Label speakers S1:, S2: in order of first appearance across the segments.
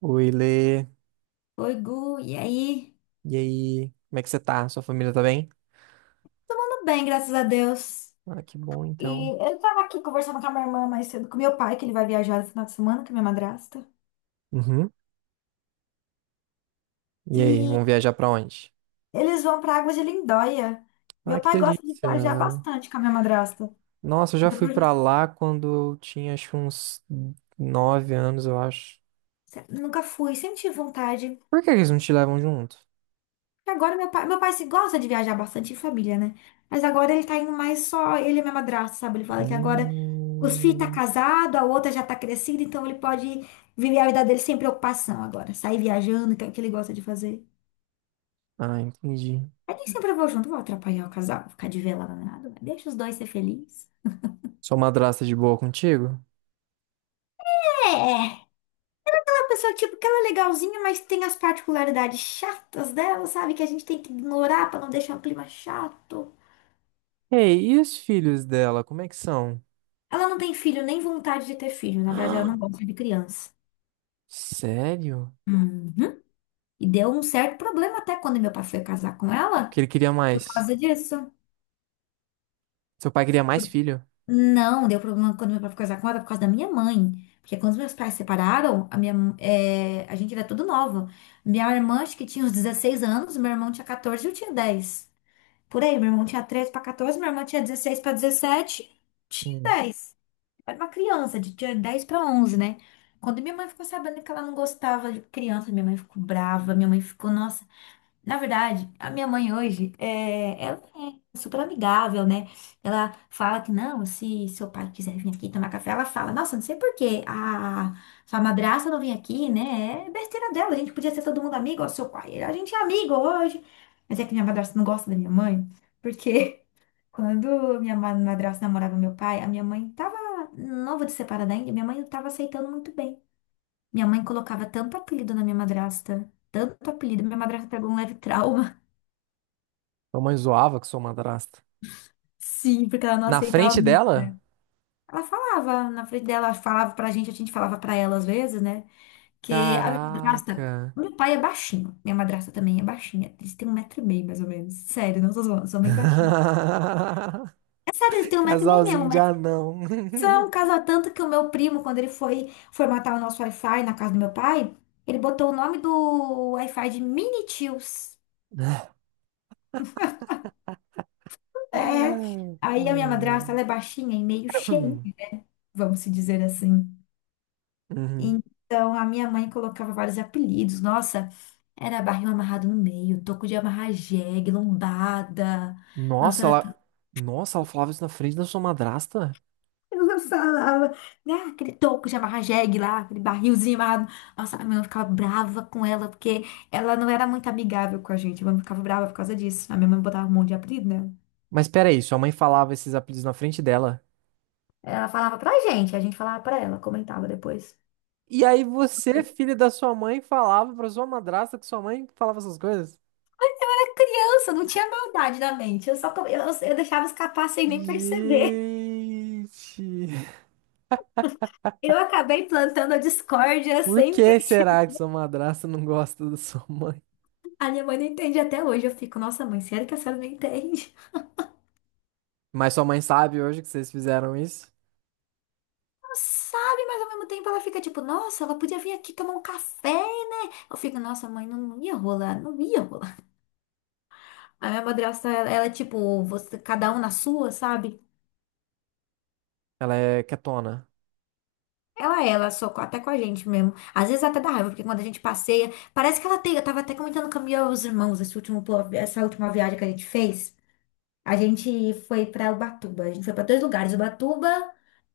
S1: Oi, Lê.
S2: Oi, Gu, e aí?
S1: E aí? Como é que você tá? Sua família tá bem?
S2: Tudo bem, graças a Deus.
S1: Ah, que bom,
S2: E
S1: então.
S2: eu tava aqui conversando com a minha irmã mais cedo, com meu pai, que ele vai viajar no final de semana, com a minha madrasta.
S1: Uhum. E aí,
S2: E
S1: vamos viajar pra onde?
S2: eles vão pra Águas de Lindóia.
S1: Ah,
S2: Meu
S1: que
S2: pai gosta de viajar
S1: delícia.
S2: bastante com a minha madrasta.
S1: Nossa, eu já fui
S2: Depois,
S1: pra lá quando eu tinha, acho que uns nove anos, eu acho.
S2: nunca fui, sempre tive vontade.
S1: Por que que eles não te levam junto?
S2: Agora meu pai se gosta de viajar bastante em família, né? Mas agora ele tá indo mais só ele e minha madrasta, sabe? Ele fala que agora os filhos tá
S1: Hum...
S2: casado, a outra já tá crescida, então ele pode viver a vida dele sem preocupação agora. Sair viajando, que é o que ele gosta de fazer.
S1: Ah, entendi.
S2: Aí nem sempre eu vou junto, vou atrapalhar o casal, vou ficar de velada nada, mas deixa os dois ser felizes.
S1: Sua madrasta é de boa contigo?
S2: É, uma pessoa tipo que ela é legalzinha, mas tem as particularidades chatas dela, sabe? Que a gente tem que ignorar pra não deixar o clima chato.
S1: Ei, e os filhos dela, como é que são?
S2: Ela não tem filho, nem vontade de ter filho, na verdade ela não gosta de criança.
S1: Sério?
S2: Uhum. E deu um certo problema até quando meu pai foi casar com ela,
S1: Que ele queria
S2: por
S1: mais.
S2: causa disso.
S1: Seu pai queria mais filho?
S2: Não, deu problema quando meu pai foi casar com ela por causa da minha mãe. Porque quando os meus pais separaram, a gente era tudo novo. Minha irmã acho que tinha uns 16 anos, meu irmão tinha 14, e eu tinha 10. Por aí, meu irmão tinha 13 para 14, minha irmã tinha 16 para 17. Tinha
S1: Hum.
S2: 10, era uma criança, tinha 10 para 11, né? Quando minha mãe ficou sabendo que ela não gostava de criança, minha mãe ficou brava, minha mãe ficou, nossa. Na verdade, a minha mãe hoje, ela é super amigável, né? Ela fala que não, se seu pai quiser vir aqui tomar café, ela fala, nossa, não sei por que a sua madrasta não vem aqui, né? É besteira dela, a gente podia ser todo mundo amigo, ó, seu pai, a gente é amigo hoje. Mas é que minha madrasta não gosta da minha mãe, porque quando minha madrasta namorava meu pai, a minha mãe tava, não de separada ainda, minha mãe não tava aceitando muito bem. Minha mãe colocava tanto apelido na minha madrasta, tanto apelido, minha madrasta pegou um leve trauma.
S1: Sua mãe zoava com sua madrasta.
S2: Sim, porque ela não
S1: Na
S2: aceitava
S1: frente
S2: muito.
S1: dela?
S2: Ela falava na frente dela, falava pra gente, a gente falava pra ela às vezes, né? Que a minha madrasta,
S1: Caraca.
S2: meu pai é baixinho, minha madrasta também é baixinha. Eles têm um metro e meio, mais ou menos. Sério, não tô zoando, são bem baixinhos. É sério, eles têm um metro e meio mesmo,
S1: Casalzinho
S2: um
S1: de
S2: metro.
S1: anão.
S2: São um casal tanto que o meu primo, quando ele foi formatar o nosso Wi-Fi na casa do meu pai, ele botou o nome do Wi-Fi de Mini Tios. É.
S1: Ai,
S2: Aí a minha madrasta,
S1: ai.
S2: ela é baixinha e meio cheinha, vamos se dizer assim.
S1: Uhum.
S2: Então, a minha mãe colocava vários apelidos. Nossa, era barril amarrado no meio, toco de amarrar jegue, lombada. Nossa,
S1: Nossa,
S2: ela
S1: ela... Nossa, ela falava isso na frente da sua madrasta?
S2: ela falava, né, aquele toco de amarrar jegue lá, aquele barrilzinho amarrado. Nossa, a minha mãe ficava brava com ela, porque ela não era muito amigável com a gente. A minha mãe ficava brava por causa disso. A minha mãe botava um monte de apelido, né?
S1: Mas peraí, sua mãe falava esses apelidos na frente dela.
S2: Ela falava pra gente, a gente falava pra ela, comentava depois.
S1: E aí você, filho da sua mãe, falava pra sua madrasta que sua mãe falava essas coisas?
S2: Criança, não tinha maldade na mente. Eu só, eu deixava escapar sem nem perceber.
S1: Gente!
S2: Eu acabei plantando a discórdia
S1: Por
S2: sempre.
S1: que será que sua madrasta não gosta da sua mãe?
S2: A minha mãe não entende até hoje. Eu fico, nossa, mãe, sério que a senhora não entende?
S1: Mas sua mãe sabe hoje que vocês fizeram isso?
S2: Não sabe, mas ao mesmo tempo ela fica tipo, nossa, ela podia vir aqui tomar um café, né? Eu fico, nossa, mãe, não, não ia rolar, não ia rolar. A minha madrasta, ela é tipo, você, cada um na sua, sabe?
S1: Ela é quietona.
S2: Ela, até com a gente mesmo. Às vezes até dá raiva, porque quando a gente passeia, parece que ela tem. Eu tava até comentando com a os irmãos esse último, essa última viagem que a gente fez. A gente foi para Ubatuba. A gente foi para dois lugares, Ubatuba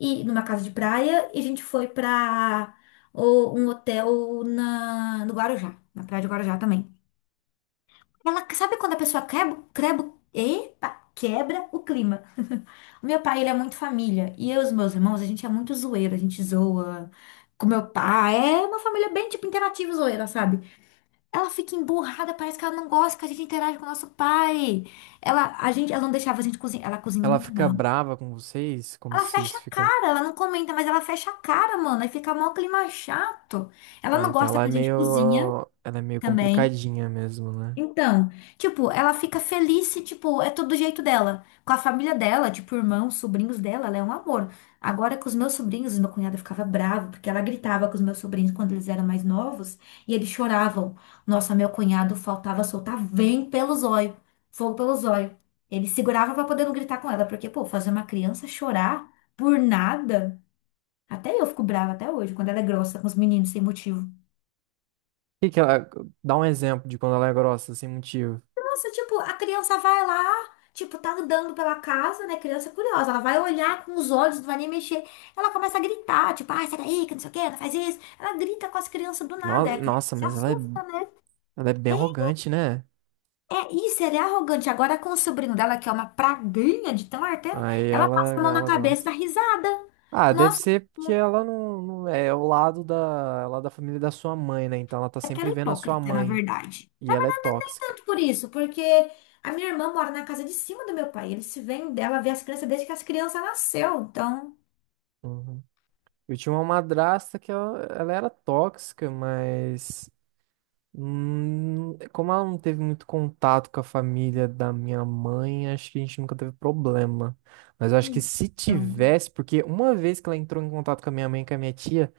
S2: e numa casa de praia, e a gente foi para um hotel no Guarujá, na praia de Guarujá também. Ela sabe quando a pessoa quebra o clima. O meu pai, ele é muito família, e eu e os meus irmãos, a gente é muito zoeiro, a gente zoa com meu pai. É uma família bem tipo interativa e zoeira, sabe? Ela fica emburrada, parece que ela não gosta que a gente interage com o nosso pai. Ela, a gente, ela não deixava a gente cozinhar, ela cozinha
S1: Ela
S2: muito
S1: fica
S2: mal.
S1: brava com vocês? Como
S2: Ela
S1: vocês
S2: fecha a
S1: ficam.
S2: cara, ela não comenta, mas ela fecha a cara, mano. Aí fica mó clima chato. Ela
S1: Ah,
S2: não
S1: então
S2: gosta
S1: ela é
S2: que a gente cozinha
S1: meio. Ela é meio
S2: também.
S1: complicadinha mesmo, né? O
S2: Então, tipo, ela fica feliz se, tipo, é todo do jeito dela. Com a família dela, tipo, irmãos, sobrinhos dela, ela é um amor. Agora, com os meus sobrinhos, meu cunhado ficava bravo, porque ela gritava com os meus sobrinhos quando eles eram mais novos, e eles choravam. Nossa, meu cunhado faltava soltar vem pelo zóio, fogo pelo zóio. Ele segurava pra poder não gritar com ela, porque, pô, fazer uma criança chorar por nada, até eu fico brava até hoje, quando ela é grossa com os meninos sem motivo.
S1: que que ela. Dá um exemplo de quando ela é grossa, sem motivo.
S2: Nossa, tipo, a criança vai lá, tipo, tá andando pela casa, né? Criança é curiosa, ela vai olhar com os olhos, não vai nem mexer. Ela começa a gritar, tipo, ai, sai daí, que não sei o quê, não faz isso. Ela grita com as crianças do
S1: No-
S2: nada, é, a criança
S1: Nossa,
S2: se
S1: mas ela é.
S2: assusta, né?
S1: Ela é bem arrogante, né?
S2: É isso, ele é arrogante. Agora com o sobrinho dela, que é uma praguinha de tão arteira,
S1: Aí
S2: ela
S1: ela,
S2: passa a mão na
S1: ela
S2: cabeça e dá
S1: gosta.
S2: risada.
S1: Ah, deve
S2: Nossa,
S1: ser porque ela não, não é o lado da, ela é da família da sua mãe, né? Então ela tá
S2: é aquela
S1: sempre vendo a sua
S2: hipócrita, na
S1: mãe.
S2: verdade.
S1: E
S2: Não
S1: ela
S2: é
S1: é tóxica.
S2: tanto por isso, porque a minha irmã mora na casa de cima do meu pai. Eles se veem dela, vê as crianças desde que as crianças nasceu, então.
S1: Uhum. Eu tinha uma madrasta que ela era tóxica, mas como ela não teve muito contato com a família da minha mãe, acho que a gente nunca teve problema. Mas eu acho que se
S2: Então,
S1: tivesse, porque uma vez que ela entrou em contato com a minha mãe e com a minha tia,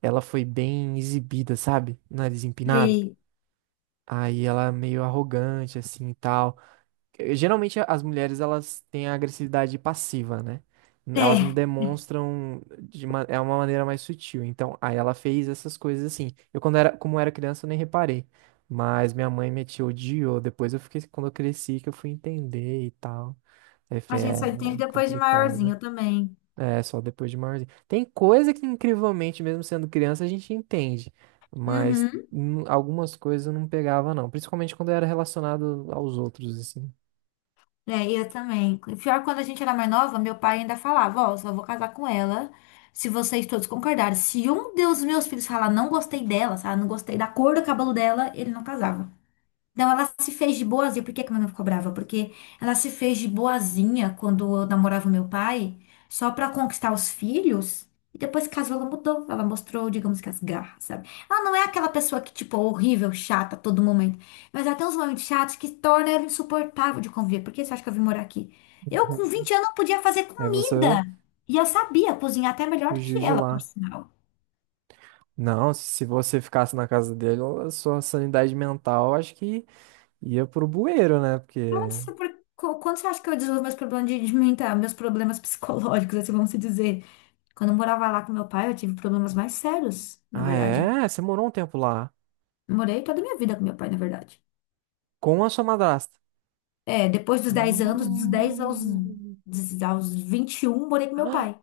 S1: ela foi bem exibida, sabe? Nariz empinado.
S2: sei.
S1: Aí ela é meio arrogante, assim, e tal. Geralmente as mulheres elas têm a agressividade passiva, né? Elas não
S2: É,
S1: demonstram de uma, é uma maneira mais sutil. Então, aí ela fez essas coisas assim. Eu quando era, como era criança, eu nem reparei. Mas minha mãe me tia odiou. Depois eu fiquei, quando eu cresci, que eu fui entender e tal. Aí eu
S2: a
S1: falei, é,
S2: gente só entende
S1: é
S2: depois de maiorzinho,
S1: complicada.
S2: eu também.
S1: É, só depois de maiorzinho. Tem coisa que, incrivelmente, mesmo sendo criança, a gente entende. Mas
S2: Uhum.
S1: algumas coisas eu não pegava, não. Principalmente quando era relacionado aos outros, assim.
S2: É, eu também. Pior, quando a gente era mais nova, meu pai ainda falava, ó, só vou casar com ela se vocês todos concordarem. Se um dos meus filhos falar não gostei dela, sabe, não gostei da cor do cabelo dela, ele não casava. Não, ela se fez de boazinha. Por que que minha mãe ficou brava? Porque ela se fez de boazinha quando eu namorava meu pai, só pra conquistar os filhos. E depois que casou, ela mudou. Ela mostrou, digamos que as garras, sabe? Ela não é aquela pessoa que, tipo, é horrível, chata a todo momento. Mas ela tem uns momentos chatos que torna ela insuportável de conviver. Por que você acha que eu vim morar aqui? Eu, com
S1: Uhum.
S2: 20 anos, não podia fazer
S1: Aí você
S2: comida. E eu sabia cozinhar até melhor
S1: fugiu
S2: que
S1: de
S2: ela, por
S1: lá.
S2: sinal.
S1: Não, se você ficasse na casa dele, a sua sanidade mental acho que ia pro bueiro, né? Porque.
S2: Então, isso é Quando você acha que eu desenvolvo meus problemas de mental, meus problemas psicológicos, assim, vamos se dizer? Quando eu morava lá com meu pai, eu tive problemas mais sérios, na
S1: Ah,
S2: verdade.
S1: é? Você morou um tempo lá.
S2: Morei toda a minha vida com meu pai, na verdade.
S1: Com a sua madrasta.
S2: É, depois dos 10 anos, dos 10 aos,
S1: Hum...
S2: aos 21 morei com meu
S1: Ah,
S2: pai.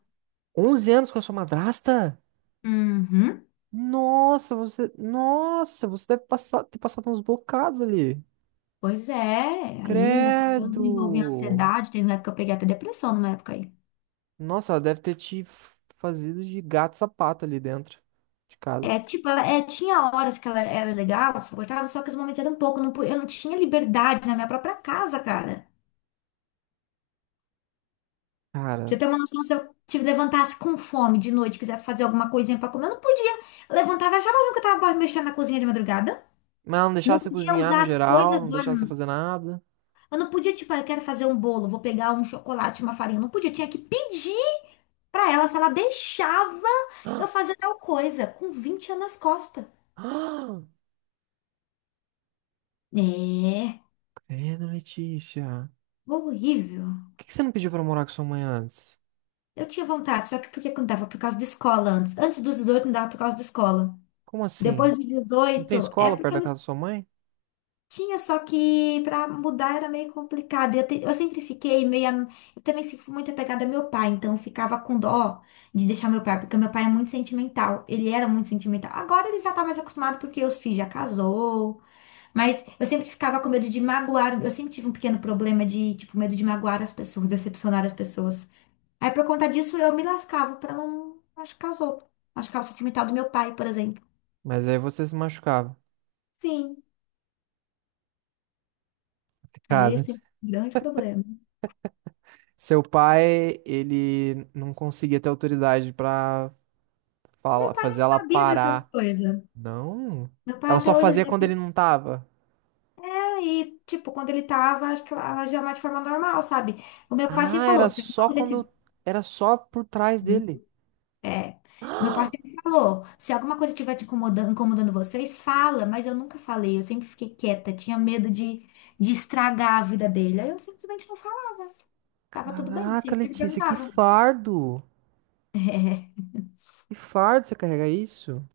S1: 11 anos com a sua madrasta?
S2: Uhum.
S1: Nossa, você. Nossa, você deve passar... ter passado uns bocados ali.
S2: Pois é, aí nessa época eu desenvolvi
S1: Credo!
S2: ansiedade, teve uma época que eu peguei até depressão numa época aí.
S1: Nossa, ela deve ter te fazido de gato e sapato ali dentro de
S2: É,
S1: casa.
S2: tipo, ela é, tinha horas que ela era legal, suportável, só que os momentos eram pouco, eu não, eu não tinha liberdade na minha própria casa, cara. Pra você
S1: Cara.
S2: tem uma noção, se eu te levantasse com fome de noite, quisesse fazer alguma coisinha pra comer, eu não podia. Eu levantava, achava ruim que eu tava mexendo na cozinha de madrugada.
S1: Mas ela não deixava
S2: Não
S1: você
S2: podia
S1: cozinhar no
S2: usar as
S1: geral,
S2: coisas
S1: não
S2: do... Eu
S1: deixava você fazer nada.
S2: não podia, tipo, ah, eu quero fazer um bolo, vou pegar um chocolate, uma farinha. Eu não podia, tinha que pedir pra ela se ela deixava eu fazer tal coisa, com 20 anos nas costas.
S1: Ah, ah,
S2: É,
S1: Credo, Letícia.
S2: horrível.
S1: Por que que você não pediu pra morar com sua mãe antes?
S2: Eu tinha vontade, só que porque não dava por causa da escola antes. Antes dos 18 não dava por causa da escola.
S1: Como
S2: Depois
S1: assim?
S2: dos
S1: Não tem
S2: 18 é
S1: escola
S2: porque
S1: perto
S2: eu
S1: da
S2: me.
S1: casa da sua mãe?
S2: Tinha, só que para mudar era meio complicado. Eu, eu sempre fiquei meio. Eu também fui muito apegada ao meu pai, então eu ficava com dó de deixar meu pai, porque meu pai é muito sentimental. Ele era muito sentimental. Agora ele já tá mais acostumado porque os filhos já casou. Mas eu sempre ficava com medo de magoar. Eu sempre tive um pequeno problema de, tipo, medo de magoar as pessoas, decepcionar as pessoas. Aí por conta disso eu me lascava pra não machucar os outros. Machucar o sentimental do meu pai, por exemplo.
S1: Mas aí você se machucava.
S2: Sim. Aí
S1: Cara,
S2: esse é um grande problema.
S1: seu pai, ele não conseguia ter autoridade pra
S2: Meu pai nem
S1: fazer ela
S2: sabia dessas
S1: parar.
S2: coisas.
S1: Não.
S2: Meu pai
S1: Ela
S2: até
S1: só
S2: hoje ele
S1: fazia quando
S2: deve
S1: ele não tava.
S2: e, tipo, quando ele tava, acho que ela agia mais de forma normal, sabe? O meu pai sempre
S1: Ah, era
S2: falou, se alguma
S1: só
S2: coisa
S1: quando.
S2: tiver...
S1: Era só por trás
S2: Uhum.
S1: dele.
S2: É. O meu pai sempre falou, se alguma coisa estiver te incomodando, incomodando vocês, fala, mas eu nunca falei, eu sempre fiquei quieta, tinha medo de estragar a vida dele. Aí eu simplesmente não falava. Tava tudo bem,
S1: Caraca,
S2: sempre que ele
S1: Letícia, que
S2: perguntava.
S1: fardo. Que fardo você carregar isso?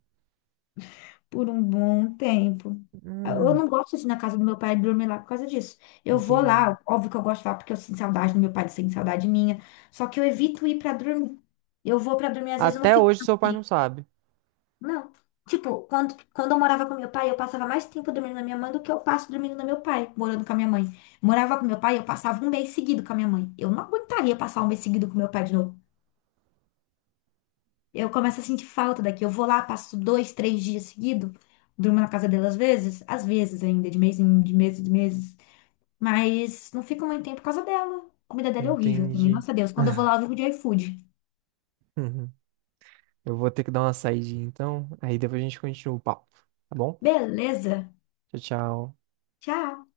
S2: Por um bom tempo. Eu
S1: Hum,
S2: não gosto de ir na casa do meu pai e dormir lá por causa disso. Eu vou
S1: entendi.
S2: lá, óbvio que eu gosto de lá porque eu sinto saudade do meu pai, ele sente saudade minha. Só que eu evito ir pra dormir. Eu vou pra dormir, às vezes eu não
S1: Até
S2: fico
S1: hoje
S2: tanto
S1: seu pai não
S2: tempo.
S1: sabe.
S2: Não. Tipo, quando eu morava com meu pai, eu passava mais tempo dormindo na minha mãe do que eu passo dormindo no meu pai, morando com a minha mãe. Morava com meu pai, eu passava um mês seguido com a minha mãe. Eu não aguentaria passar um mês seguido com meu pai de novo. Eu começo a sentir falta daqui. Eu vou lá, passo dois, três dias seguido, durmo na casa dela às vezes ainda, de mês em de meses, de meses. Mas não fico muito tempo por causa dela. A comida dela é horrível também.
S1: Entendi.
S2: Nossa Deus, quando eu vou lá, eu vivo de iFood.
S1: Uhum. Eu vou ter que dar uma saidinha então. Aí depois a gente continua o papo, tá bom?
S2: Beleza.
S1: Tchau, tchau.
S2: Tchau.